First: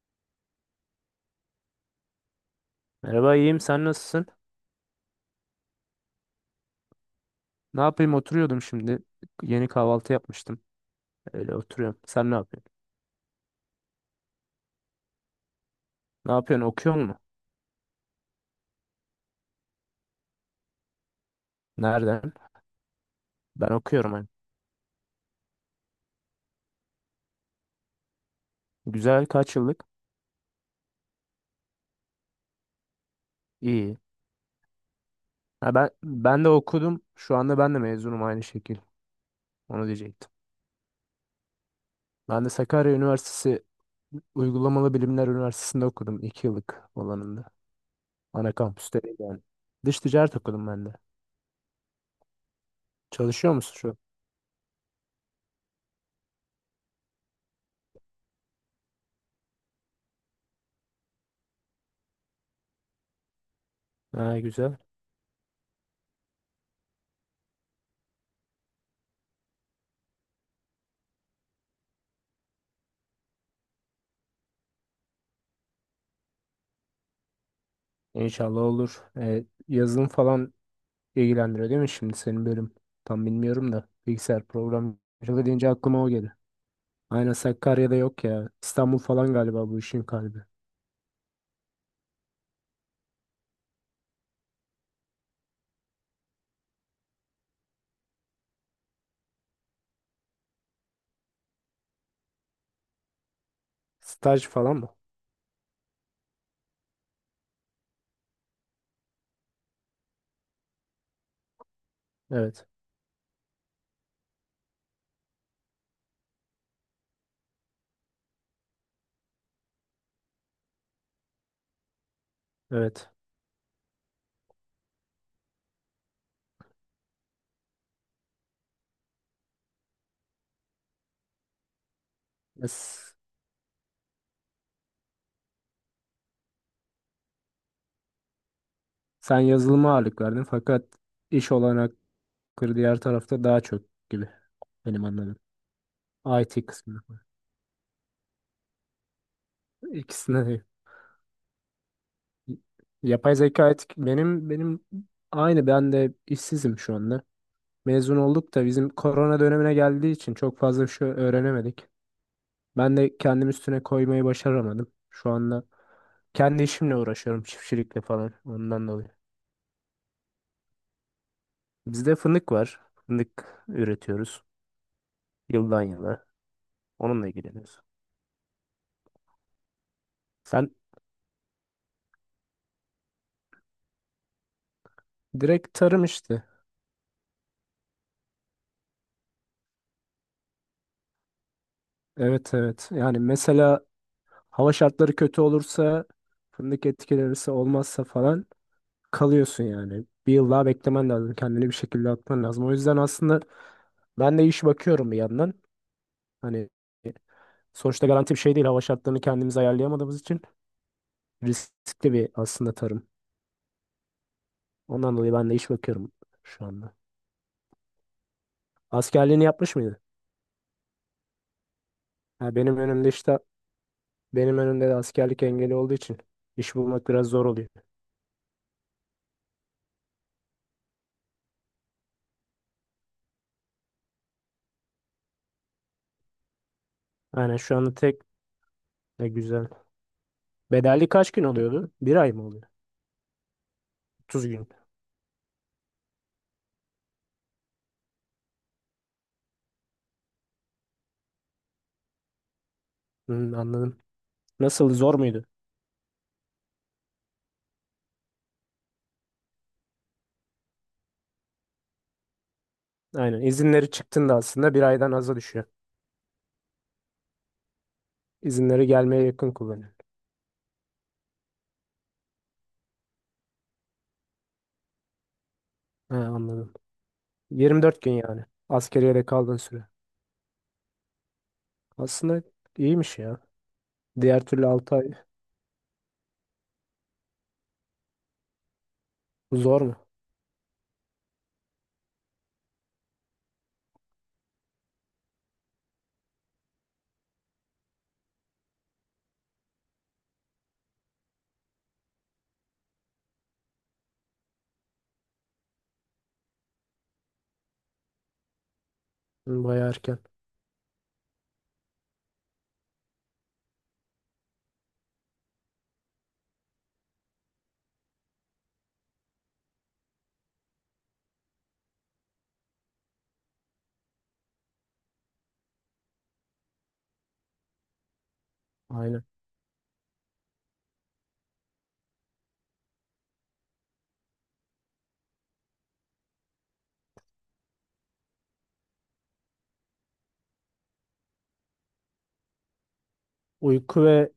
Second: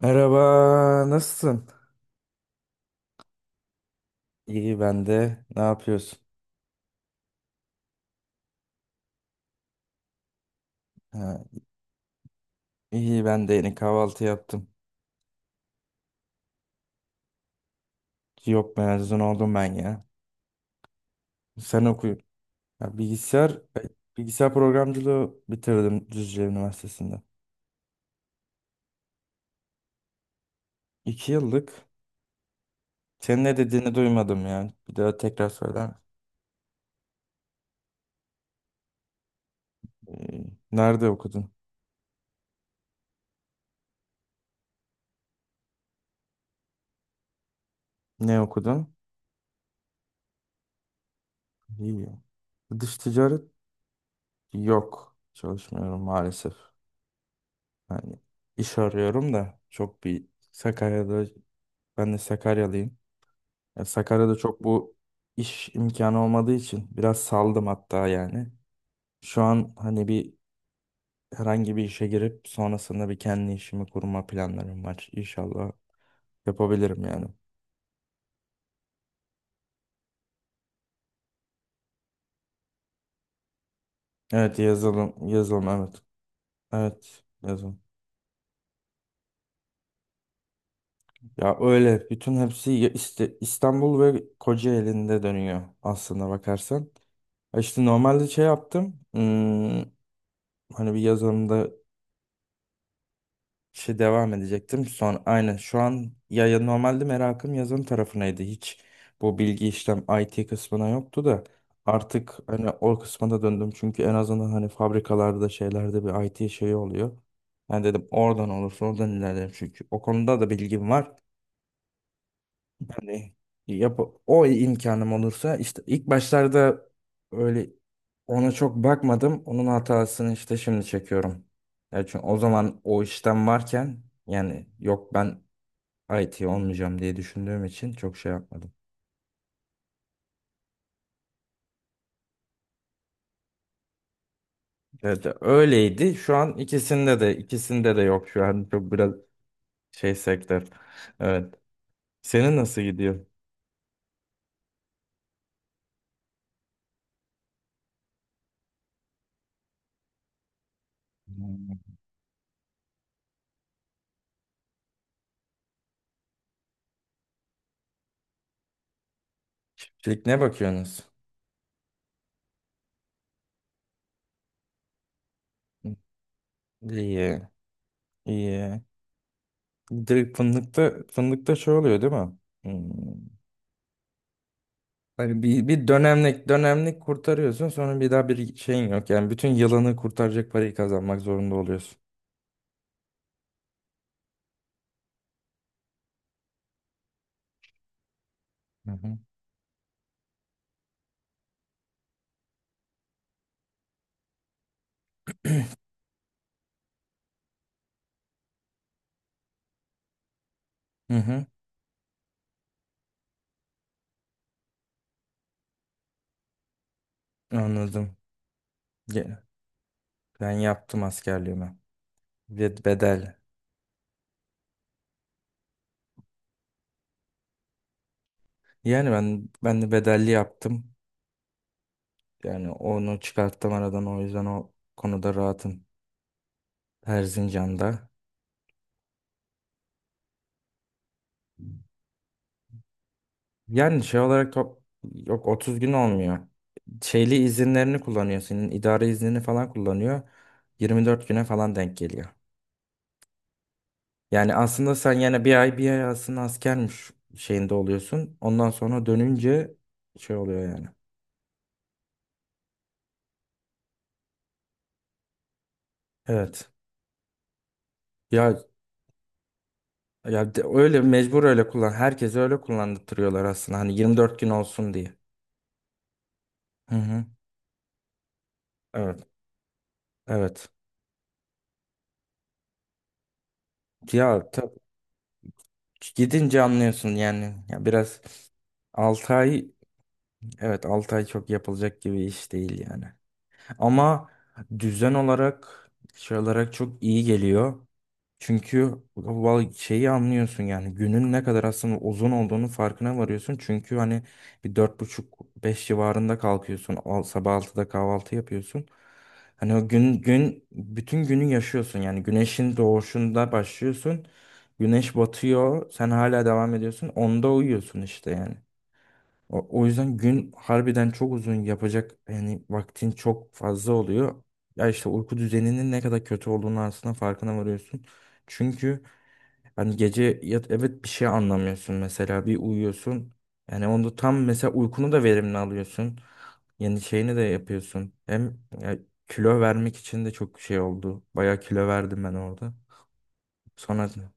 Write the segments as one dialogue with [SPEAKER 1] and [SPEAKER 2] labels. [SPEAKER 1] Merhaba, nasılsın?
[SPEAKER 2] Merhaba, iyiyim, sen nasılsın?
[SPEAKER 1] İyi ben de. Ne yapıyorsun?
[SPEAKER 2] Ne yapayım, oturuyordum şimdi. Yeni kahvaltı yapmıştım.
[SPEAKER 1] Ha,
[SPEAKER 2] Öyle oturuyorum. Sen ne yapıyorsun?
[SPEAKER 1] iyi ben de yeni kahvaltı yaptım.
[SPEAKER 2] Ne yapıyorsun? Okuyor musun?
[SPEAKER 1] Yok, mezun oldum ben ya. Sen okuyun.
[SPEAKER 2] Nereden?
[SPEAKER 1] Ya, bilgisayar
[SPEAKER 2] Ben
[SPEAKER 1] e,
[SPEAKER 2] okuyorum hani.
[SPEAKER 1] bilgisayar programcılığı bitirdim Düzce Üniversitesi'nde.
[SPEAKER 2] Güzel, kaç yıllık?
[SPEAKER 1] İki yıllık. Senin ne dediğini
[SPEAKER 2] İyi.
[SPEAKER 1] duymadım yani. Bir daha tekrar
[SPEAKER 2] Ha,
[SPEAKER 1] söyler
[SPEAKER 2] ben de okudum. Şu anda ben de mezunum, aynı şekil. Onu diyecektim.
[SPEAKER 1] misin? Nerede okudun?
[SPEAKER 2] Ben de Sakarya Üniversitesi Uygulamalı Bilimler Üniversitesi'nde okudum. 2 yıllık olanında.
[SPEAKER 1] Ne
[SPEAKER 2] Ana
[SPEAKER 1] okudun?
[SPEAKER 2] kampüste değil yani. Dış ticaret okudum ben de.
[SPEAKER 1] İyi. Dış ticaret
[SPEAKER 2] Çalışıyor musun şu
[SPEAKER 1] yok. Çalışmıyorum maalesef. Yani iş arıyorum da çok bir Sakarya'da. Ben de Sakaryalıyım. Ya
[SPEAKER 2] an?
[SPEAKER 1] Sakarya'da
[SPEAKER 2] Ha,
[SPEAKER 1] çok
[SPEAKER 2] güzel.
[SPEAKER 1] bu iş imkanı olmadığı için biraz saldım hatta yani. Şu an hani bir herhangi bir işe girip sonrasında bir kendi işimi kurma planlarım var. İnşallah yapabilirim yani.
[SPEAKER 2] İnşallah olur. Yazılım falan ilgilendiriyor değil mi şimdi senin bölüm? Tam bilmiyorum da bilgisayar
[SPEAKER 1] Evet, yazılım,
[SPEAKER 2] programcılığı
[SPEAKER 1] yazılım,
[SPEAKER 2] deyince
[SPEAKER 1] evet.
[SPEAKER 2] aklıma o geldi.
[SPEAKER 1] Evet,
[SPEAKER 2] Aynen,
[SPEAKER 1] yazılım.
[SPEAKER 2] Sakarya'da yok ya. İstanbul falan galiba bu işin kalbi.
[SPEAKER 1] Ya öyle bütün hepsi ya İstanbul ve Kocaeli'nde dönüyor aslında bakarsan. Ya İşte normalde şey yaptım. Hani bir yazılımda şey devam
[SPEAKER 2] Staj falan
[SPEAKER 1] edecektim.
[SPEAKER 2] mı?
[SPEAKER 1] Son aynen şu an ya normalde merakım yazılım tarafınaydı. Hiç bu bilgi işlem IT kısmına yoktu da artık
[SPEAKER 2] Evet.
[SPEAKER 1] hani o kısma da döndüm. Çünkü en azından hani fabrikalarda şeylerde bir IT şeyi oluyor. Ben dedim oradan olursa oradan ilerlerim çünkü o konuda da bilgim var.
[SPEAKER 2] Evet.
[SPEAKER 1] Yani yap o imkanım olursa işte ilk başlarda öyle ona çok bakmadım. Onun hatasını işte şimdi çekiyorum. Ya çünkü o
[SPEAKER 2] Ya
[SPEAKER 1] zaman o
[SPEAKER 2] s-
[SPEAKER 1] işten varken yani yok, ben IT olmayacağım diye düşündüğüm için çok şey yapmadım.
[SPEAKER 2] Sen yazılıma ağırlık verdin fakat iş olanakları diğer tarafta daha çok gibi, benim
[SPEAKER 1] Evet,
[SPEAKER 2] anladığım.
[SPEAKER 1] öyleydi. Şu an
[SPEAKER 2] IT
[SPEAKER 1] ikisinde
[SPEAKER 2] kısmında.
[SPEAKER 1] de ikisinde de yok, şu an çok biraz şey
[SPEAKER 2] İkisinde de.
[SPEAKER 1] sektör. Evet. Senin nasıl gidiyor?
[SPEAKER 2] Yapay zeka etik benim aynı, ben de işsizim şu anda. Mezun olduk da bizim korona dönemine geldiği için çok fazla bir şey öğrenemedik.
[SPEAKER 1] Hmm.
[SPEAKER 2] Ben de kendim üstüne koymayı başaramadım. Şu anda kendi işimle uğraşıyorum, çiftçilikle falan, ondan dolayı.
[SPEAKER 1] Şimdi ne bakıyorsunuz?
[SPEAKER 2] Bizde fındık var. Fındık üretiyoruz yıldan yıla. Onunla
[SPEAKER 1] İyi,
[SPEAKER 2] ilgileniyoruz.
[SPEAKER 1] iyi. Direkt
[SPEAKER 2] Sen
[SPEAKER 1] fındıkta şey oluyor değil mi? Hmm. Hani bir,
[SPEAKER 2] direkt
[SPEAKER 1] bir
[SPEAKER 2] tarım işte.
[SPEAKER 1] dönemlik kurtarıyorsun, sonra bir daha bir şeyin yok. Yani bütün yılını kurtaracak parayı kazanmak zorunda oluyorsun.
[SPEAKER 2] Evet, evet. Yani mesela hava şartları kötü olursa, fındık etkilenirse, olmazsa falan,
[SPEAKER 1] Hı hı.
[SPEAKER 2] kalıyorsun yani. Bir yıl daha beklemen lazım. Kendini bir şekilde atman lazım. O yüzden aslında ben de iş bakıyorum bir yandan. Hani sonuçta garanti bir şey değil. Hava şartlarını kendimiz ayarlayamadığımız için.
[SPEAKER 1] Hı hı.
[SPEAKER 2] Riskli bir aslında tarım. Ondan dolayı ben de iş bakıyorum şu anda.
[SPEAKER 1] Anladım. Ge-
[SPEAKER 2] Askerliğini yapmış mıydı?
[SPEAKER 1] Ben yaptım askerliğimi.
[SPEAKER 2] Ha,
[SPEAKER 1] Ve bedel.
[SPEAKER 2] benim önümde de askerlik engeli olduğu için iş bulmak biraz zor oluyor.
[SPEAKER 1] Yani ben de bedelli yaptım. Yani onu çıkarttım aradan, o yüzden o konuda rahatım.
[SPEAKER 2] Aynen, şu anda
[SPEAKER 1] Erzincan'da.
[SPEAKER 2] tek, ne güzel. Bedelli kaç gün oluyordu? Bir ay mı oluyor?
[SPEAKER 1] Yani şey
[SPEAKER 2] 30
[SPEAKER 1] olarak
[SPEAKER 2] gün.
[SPEAKER 1] yok, 30 gün olmuyor. Şeyli izinlerini kullanıyor. Senin idari iznini falan kullanıyor. 24 güne falan denk geliyor.
[SPEAKER 2] Hmm, anladım.
[SPEAKER 1] Yani aslında
[SPEAKER 2] Nasıl
[SPEAKER 1] sen
[SPEAKER 2] zor
[SPEAKER 1] yani
[SPEAKER 2] muydu?
[SPEAKER 1] bir ay, bir ay aslında askermiş şeyinde oluyorsun. Ondan sonra dönünce şey oluyor yani.
[SPEAKER 2] Aynen, izinleri çıktığında aslında bir aydan aza düşüyor.
[SPEAKER 1] Evet. Ya
[SPEAKER 2] İzinleri gelmeye yakın kullanıyor.
[SPEAKER 1] ya öyle mecbur, öyle kullan. Herkese öyle kullandırıyorlar aslında. Hani 24 gün olsun diye.
[SPEAKER 2] Ha, anladım.
[SPEAKER 1] Hı hı.
[SPEAKER 2] 24 gün yani.
[SPEAKER 1] Evet.
[SPEAKER 2] Askeriyede kaldığın süre.
[SPEAKER 1] Evet.
[SPEAKER 2] Aslında iyiymiş ya. Diğer
[SPEAKER 1] Ya
[SPEAKER 2] türlü 6 ay
[SPEAKER 1] gidince anlıyorsun yani. Ya biraz 6 ay.
[SPEAKER 2] zor mu?
[SPEAKER 1] Evet, 6 ay çok yapılacak gibi iş değil yani. Ama düzen olarak, şey olarak çok iyi geliyor. Çünkü şeyi anlıyorsun yani, günün ne kadar aslında uzun olduğunu farkına varıyorsun. Çünkü hani bir dört buçuk, beş civarında kalkıyorsun. Sabah altıda kahvaltı yapıyorsun.
[SPEAKER 2] Hı,
[SPEAKER 1] Hani o
[SPEAKER 2] bayağı
[SPEAKER 1] gün
[SPEAKER 2] erken.
[SPEAKER 1] gün bütün günü yaşıyorsun yani, güneşin doğuşunda başlıyorsun. Güneş batıyor, sen hala devam ediyorsun. Onda uyuyorsun işte yani. O yüzden gün harbiden çok uzun, yapacak yani vaktin çok fazla oluyor. Ya işte uyku düzeninin ne kadar kötü olduğunu aslında farkına varıyorsun. Çünkü
[SPEAKER 2] Aynen.
[SPEAKER 1] hani gece evet, bir şey anlamıyorsun, mesela bir uyuyorsun. Yani onda tam mesela uykunu da verimli alıyorsun. Yeni şeyini de yapıyorsun. Hem ya, kilo vermek için de çok şey oldu. Bayağı kilo verdim ben orada.
[SPEAKER 2] Uyku
[SPEAKER 1] Sonra
[SPEAKER 2] ve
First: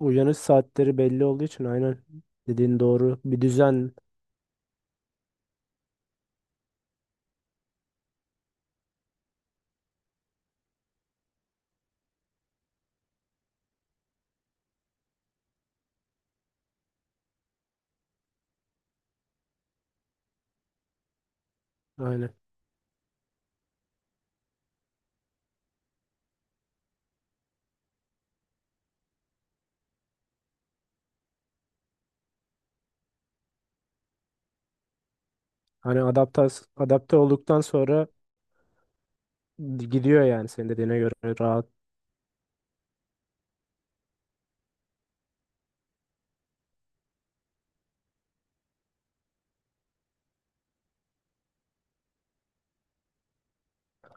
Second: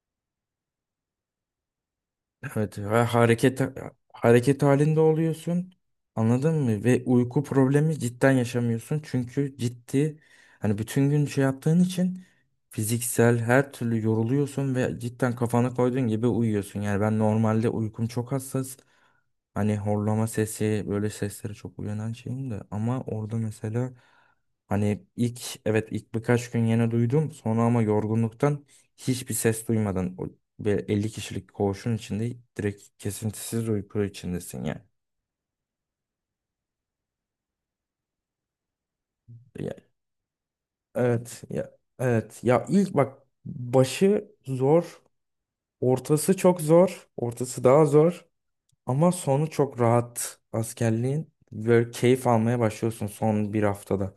[SPEAKER 2] uyanış saatleri belli olduğu için aynen
[SPEAKER 1] evet,
[SPEAKER 2] dediğin
[SPEAKER 1] ve
[SPEAKER 2] doğru. Bir
[SPEAKER 1] hareket
[SPEAKER 2] düzen,
[SPEAKER 1] hareket halinde oluyorsun. Anladın mı? Ve uyku problemi cidden yaşamıyorsun. Çünkü ciddi, hani bütün gün şey yaptığın için fiziksel her türlü yoruluyorsun ve cidden kafana koyduğun gibi uyuyorsun. Yani ben normalde uykum çok hassas. Hani horlama sesi, böyle seslere çok uyanan
[SPEAKER 2] aynen.
[SPEAKER 1] şeyim de ama orada mesela hani ilk, evet ilk birkaç gün yine duydum sonra, ama yorgunluktan hiçbir ses duymadan ve 50 kişilik koğuşun içinde direkt kesintisiz uyku içindesin yani.
[SPEAKER 2] Hani adapte olduktan sonra
[SPEAKER 1] Ya-
[SPEAKER 2] gidiyor yani, senin dediğine göre
[SPEAKER 1] evet
[SPEAKER 2] rahat.
[SPEAKER 1] ya, evet ya ilk bak, başı zor, ortası çok zor, ortası daha zor ama sonu çok rahat askerliğin, böyle keyif almaya başlıyorsun son bir haftada.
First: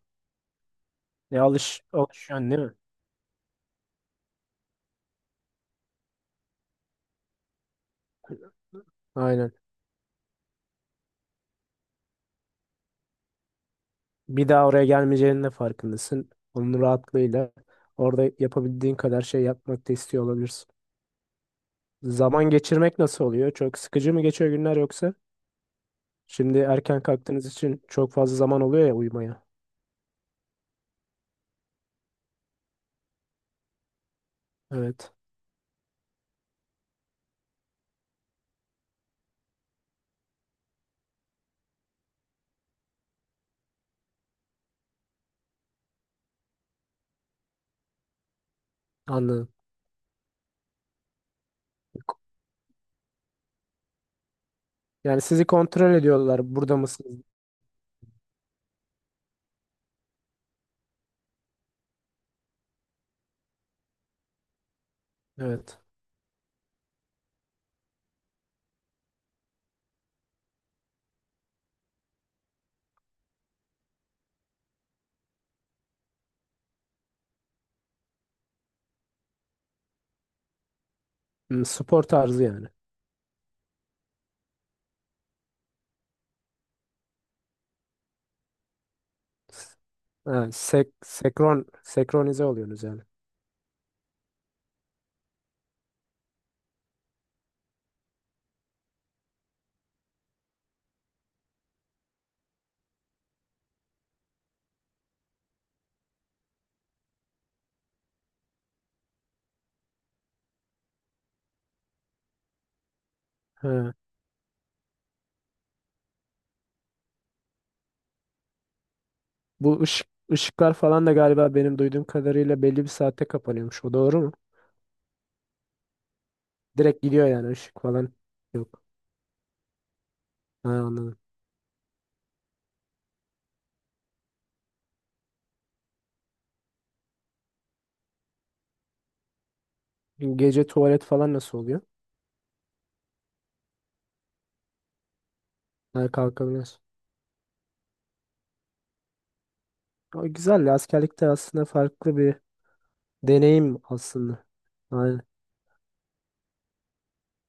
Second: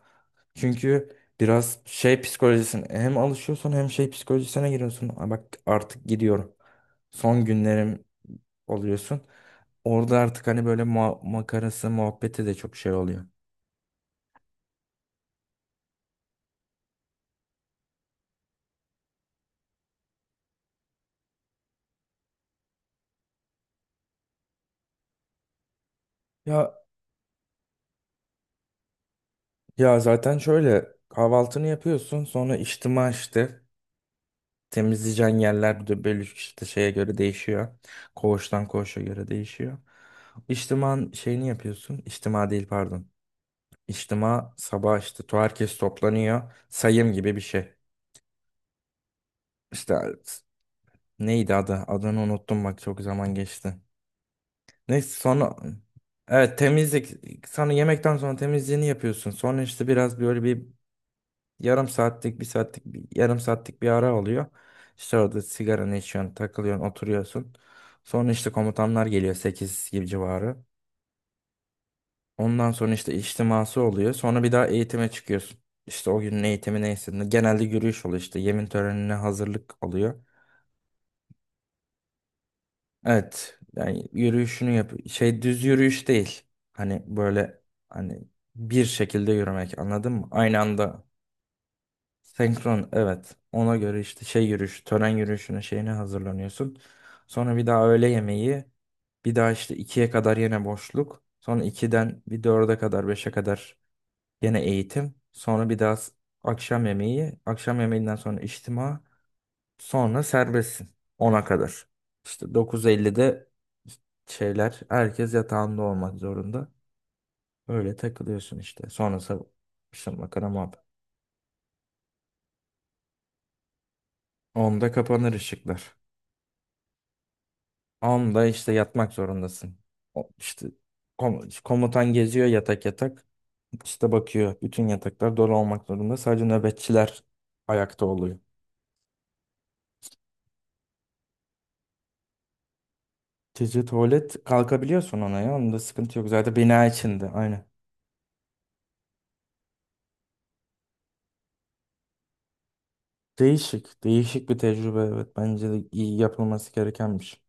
[SPEAKER 1] Çünkü
[SPEAKER 2] E,
[SPEAKER 1] biraz şey
[SPEAKER 2] alışıyorsun değil mi?
[SPEAKER 1] psikolojisine hem alışıyorsun, hem şey psikolojisine giriyorsun. "Aa, bak artık gidiyorum." Son günlerim oluyorsun.
[SPEAKER 2] Aynen.
[SPEAKER 1] Orada artık hani böyle makarası muhabbeti de çok şey oluyor.
[SPEAKER 2] Bir daha oraya gelmeyeceğinin de farkındasın. Onun rahatlığıyla orada yapabildiğin kadar şey yapmak da istiyor olabilirsin. Zaman geçirmek nasıl oluyor? Çok sıkıcı mı geçiyor günler yoksa? Şimdi
[SPEAKER 1] Ya
[SPEAKER 2] erken kalktığınız için çok fazla zaman oluyor ya uyumaya.
[SPEAKER 1] ya zaten şöyle, kahvaltını yapıyorsun, sonra içtima, işte
[SPEAKER 2] Evet.
[SPEAKER 1] temizleyeceğin yerler de böyle işte şeye göre değişiyor. Koğuştan koğuşa göre değişiyor. İçtiman şeyini yapıyorsun. İçtima değil, pardon. İçtima sabah işte herkes toplanıyor. Sayım gibi bir şey.
[SPEAKER 2] Anladım.
[SPEAKER 1] İşte neydi adı? Adını unuttum bak, çok zaman geçti. Neyse
[SPEAKER 2] Yani sizi
[SPEAKER 1] sonra
[SPEAKER 2] kontrol ediyorlar.
[SPEAKER 1] evet,
[SPEAKER 2] Burada
[SPEAKER 1] temizlik,
[SPEAKER 2] mısınız?
[SPEAKER 1] sonra yemekten sonra temizliğini yapıyorsun. Sonra işte biraz böyle bir yarım saatlik, bir saatlik, bir, yarım saatlik bir ara oluyor. İşte orada
[SPEAKER 2] Evet.
[SPEAKER 1] sigaranı içiyorsun, takılıyorsun, oturuyorsun. Sonra işte komutanlar geliyor 8 gibi civarı. Ondan sonra işte içtiması oluyor. Sonra bir daha eğitime çıkıyorsun. İşte o günün eğitimi neyse. Genelde yürüyüş oluyor işte. Yemin törenine hazırlık oluyor.
[SPEAKER 2] Hmm, spor tarzı yani.
[SPEAKER 1] Evet. Yani yürüyüşünü yap. Şey düz yürüyüş değil. Hani böyle, hani bir şekilde yürümek, anladın mı?
[SPEAKER 2] Ha,
[SPEAKER 1] Aynı anda
[SPEAKER 2] senkronize oluyorsunuz
[SPEAKER 1] senkron,
[SPEAKER 2] yani.
[SPEAKER 1] evet. Ona göre işte şey yürüyüş, tören yürüyüşüne, şeyine hazırlanıyorsun. Sonra bir daha öğle yemeği. Bir daha işte ikiye kadar yine boşluk. Sonra ikiden bir, dörde kadar, beşe kadar yine eğitim. Sonra bir daha akşam yemeği. Akşam yemeğinden sonra içtima. Sonra serbestsin ona kadar. İşte 9:50'de
[SPEAKER 2] Ha.
[SPEAKER 1] şeyler, herkes yatağında olmak zorunda. Öyle takılıyorsun işte. Sonrası işte makara
[SPEAKER 2] Işıklar
[SPEAKER 1] muhabbet.
[SPEAKER 2] falan da galiba benim duyduğum kadarıyla belli bir saatte kapanıyormuş. O doğru mu?
[SPEAKER 1] 10'da kapanır ışıklar.
[SPEAKER 2] Direkt gidiyor yani, ışık falan
[SPEAKER 1] Onda işte
[SPEAKER 2] yok.
[SPEAKER 1] yatmak zorundasın. İşte
[SPEAKER 2] Ha, anladım.
[SPEAKER 1] komutan geziyor yatak yatak. İşte bakıyor, bütün yataklar dolu olmak zorunda. Sadece nöbetçiler ayakta oluyor.
[SPEAKER 2] Gece tuvalet falan nasıl oluyor?
[SPEAKER 1] Gece tuvalet kalkabiliyorsun, ona ya. Onda
[SPEAKER 2] Ha,
[SPEAKER 1] sıkıntı yok. Zaten
[SPEAKER 2] kalkabiliyorsun.
[SPEAKER 1] bina içinde. Aynen.
[SPEAKER 2] O güzel. Ya, askerlikte aslında farklı bir deneyim
[SPEAKER 1] Değişik.
[SPEAKER 2] aslında.
[SPEAKER 1] Değişik bir tecrübe.
[SPEAKER 2] Aynen.
[SPEAKER 1] Evet, bence de iyi, yapılması gerekenmiş.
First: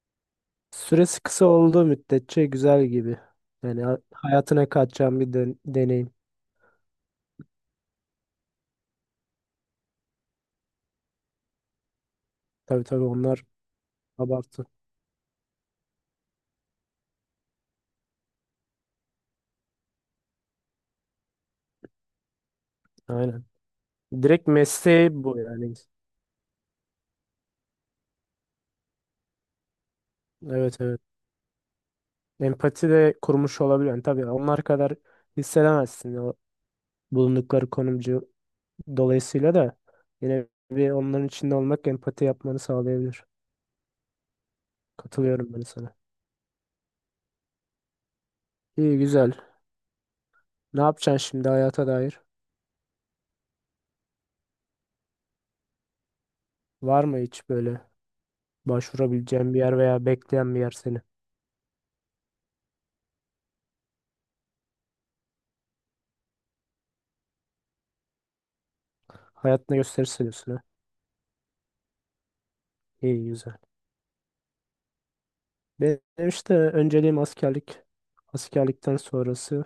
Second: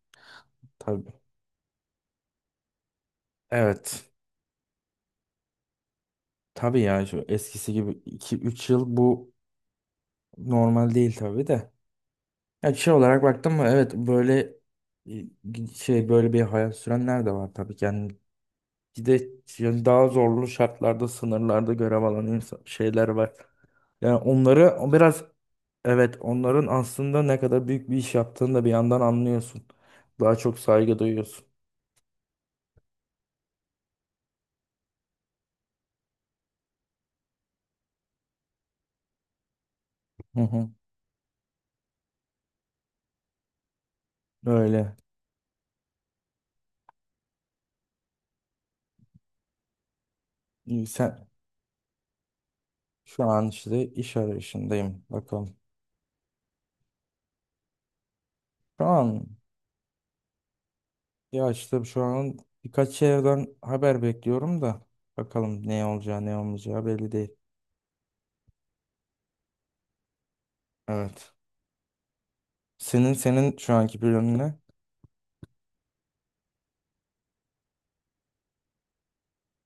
[SPEAKER 1] Tabii.
[SPEAKER 2] Süresi kısa olduğu müddetçe güzel gibi. Yani
[SPEAKER 1] Evet.
[SPEAKER 2] hayatına katacağım bir deneyim.
[SPEAKER 1] Tabii ya, şu eskisi gibi iki üç yıl, bu normal değil tabii de. Ya
[SPEAKER 2] Tabii,
[SPEAKER 1] şey
[SPEAKER 2] tabii,
[SPEAKER 1] olarak
[SPEAKER 2] onlar
[SPEAKER 1] baktım mı, evet, böyle
[SPEAKER 2] abartı.
[SPEAKER 1] şey böyle bir hayat sürenler de var tabii ki. Yani bir de yani daha zorlu şartlarda, sınırlarda görev alan insan, şeyler var.
[SPEAKER 2] Aynen.
[SPEAKER 1] Yani
[SPEAKER 2] Direkt
[SPEAKER 1] onları o
[SPEAKER 2] mesleği
[SPEAKER 1] biraz,
[SPEAKER 2] bu yani.
[SPEAKER 1] evet, onların aslında ne kadar büyük bir iş yaptığını da bir yandan anlıyorsun. Daha çok
[SPEAKER 2] Evet,
[SPEAKER 1] saygı
[SPEAKER 2] evet.
[SPEAKER 1] duyuyorsun.
[SPEAKER 2] Empati de kurmuş olabilir. Yani tabii onlar kadar hissedemezsin, o bulundukları konumcu dolayısıyla da
[SPEAKER 1] Hı
[SPEAKER 2] yine
[SPEAKER 1] hı,
[SPEAKER 2] bir onların içinde olmak empati yapmanı sağlayabilir.
[SPEAKER 1] öyle.
[SPEAKER 2] Katılıyorum ben sana. İyi, güzel. Ne
[SPEAKER 1] İyi.
[SPEAKER 2] yapacaksın
[SPEAKER 1] Sen
[SPEAKER 2] şimdi hayata dair?
[SPEAKER 1] şu an işte iş arayışındayım. Bakalım.
[SPEAKER 2] Var mı hiç böyle
[SPEAKER 1] Şu an
[SPEAKER 2] başvurabileceğin bir yer veya bekleyen bir yer seni?
[SPEAKER 1] Ya işte şu an birkaç yerden haber bekliyorum da bakalım, ne olacağı, ne olmayacağı belli değil.
[SPEAKER 2] Hayatına gösterirse diyorsun ha.
[SPEAKER 1] Evet. Senin
[SPEAKER 2] İyi,
[SPEAKER 1] senin
[SPEAKER 2] güzel.
[SPEAKER 1] şu anki planın ne?
[SPEAKER 2] Benim işte önceliğim askerlik. Askerlikten sonrası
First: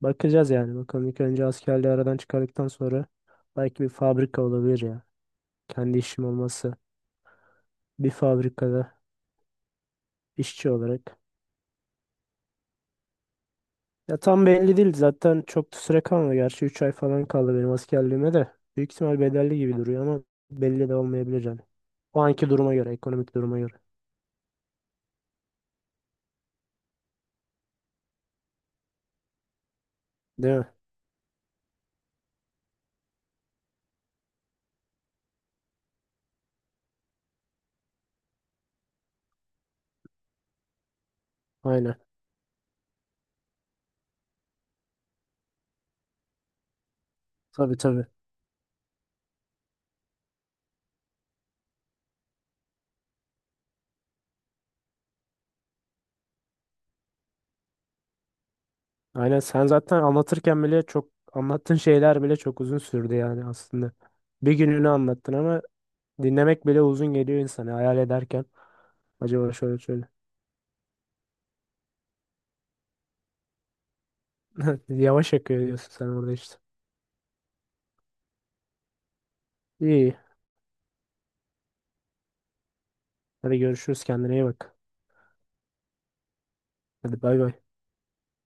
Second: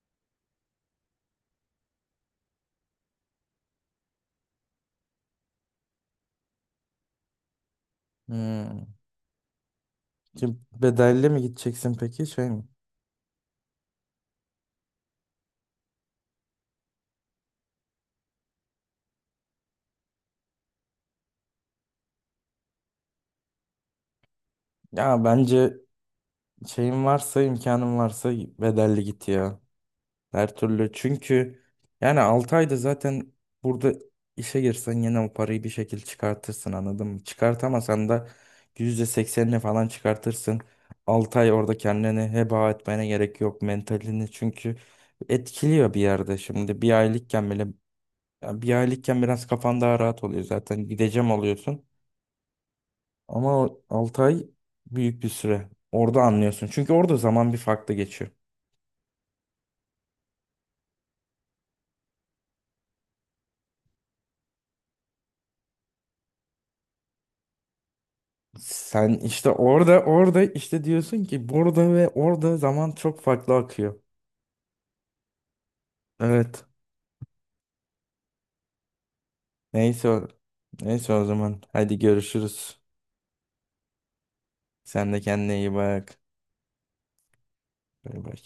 [SPEAKER 2] bakacağız yani. Bakalım, ilk önce askerliği aradan çıkardıktan sonra, belki bir fabrika olabilir ya. Kendi işim olması. Bir
[SPEAKER 1] Hmm.
[SPEAKER 2] fabrikada
[SPEAKER 1] Ki
[SPEAKER 2] işçi olarak.
[SPEAKER 1] bedelli mi gideceksin peki, şey mi?
[SPEAKER 2] Ya tam belli değil, zaten çok da süre kalmadı. Gerçi 3 ay falan kaldı benim askerliğime de. Büyük ihtimal bedelli gibi duruyor ama belli de olmayabilir yani. O anki duruma göre, ekonomik duruma göre.
[SPEAKER 1] Ya bence şeyin varsa, imkanın varsa bedelli git ya. Her
[SPEAKER 2] Değil mi?
[SPEAKER 1] türlü, çünkü yani 6 ayda zaten burada işe girsen yine o parayı bir şekilde çıkartırsın, anladın mı? Çıkartamasan da %80'ini falan çıkartırsın. 6 ay orada
[SPEAKER 2] Aynen.
[SPEAKER 1] kendini heba etmene gerek yok, mentalini çünkü etkiliyor bir yerde, şimdi bir aylıkken bile
[SPEAKER 2] Tabii, tabii.
[SPEAKER 1] yani, bir aylıkken biraz kafan daha rahat oluyor zaten, gideceğim oluyorsun, ama 6 ay büyük bir süre, orada anlıyorsun çünkü orada zaman bir farklı geçiyor.
[SPEAKER 2] Aynen, sen zaten anlatırken bile, çok anlattığın şeyler bile çok uzun sürdü yani aslında. Bir gününü anlattın ama dinlemek bile uzun geliyor insana hayal ederken.
[SPEAKER 1] Sen işte
[SPEAKER 2] Acaba şöyle
[SPEAKER 1] orada
[SPEAKER 2] şöyle.
[SPEAKER 1] orada işte diyorsun ki, burada ve orada zaman çok farklı akıyor.
[SPEAKER 2] Yavaş akıyor diyorsun sen orada işte.
[SPEAKER 1] Evet. Neyse
[SPEAKER 2] İyi.
[SPEAKER 1] o, neyse o zaman. Hadi görüşürüz.
[SPEAKER 2] Hadi görüşürüz, kendine iyi bak.
[SPEAKER 1] Sen de kendine iyi bak.
[SPEAKER 2] Hadi bay bay.
[SPEAKER 1] Bay bay.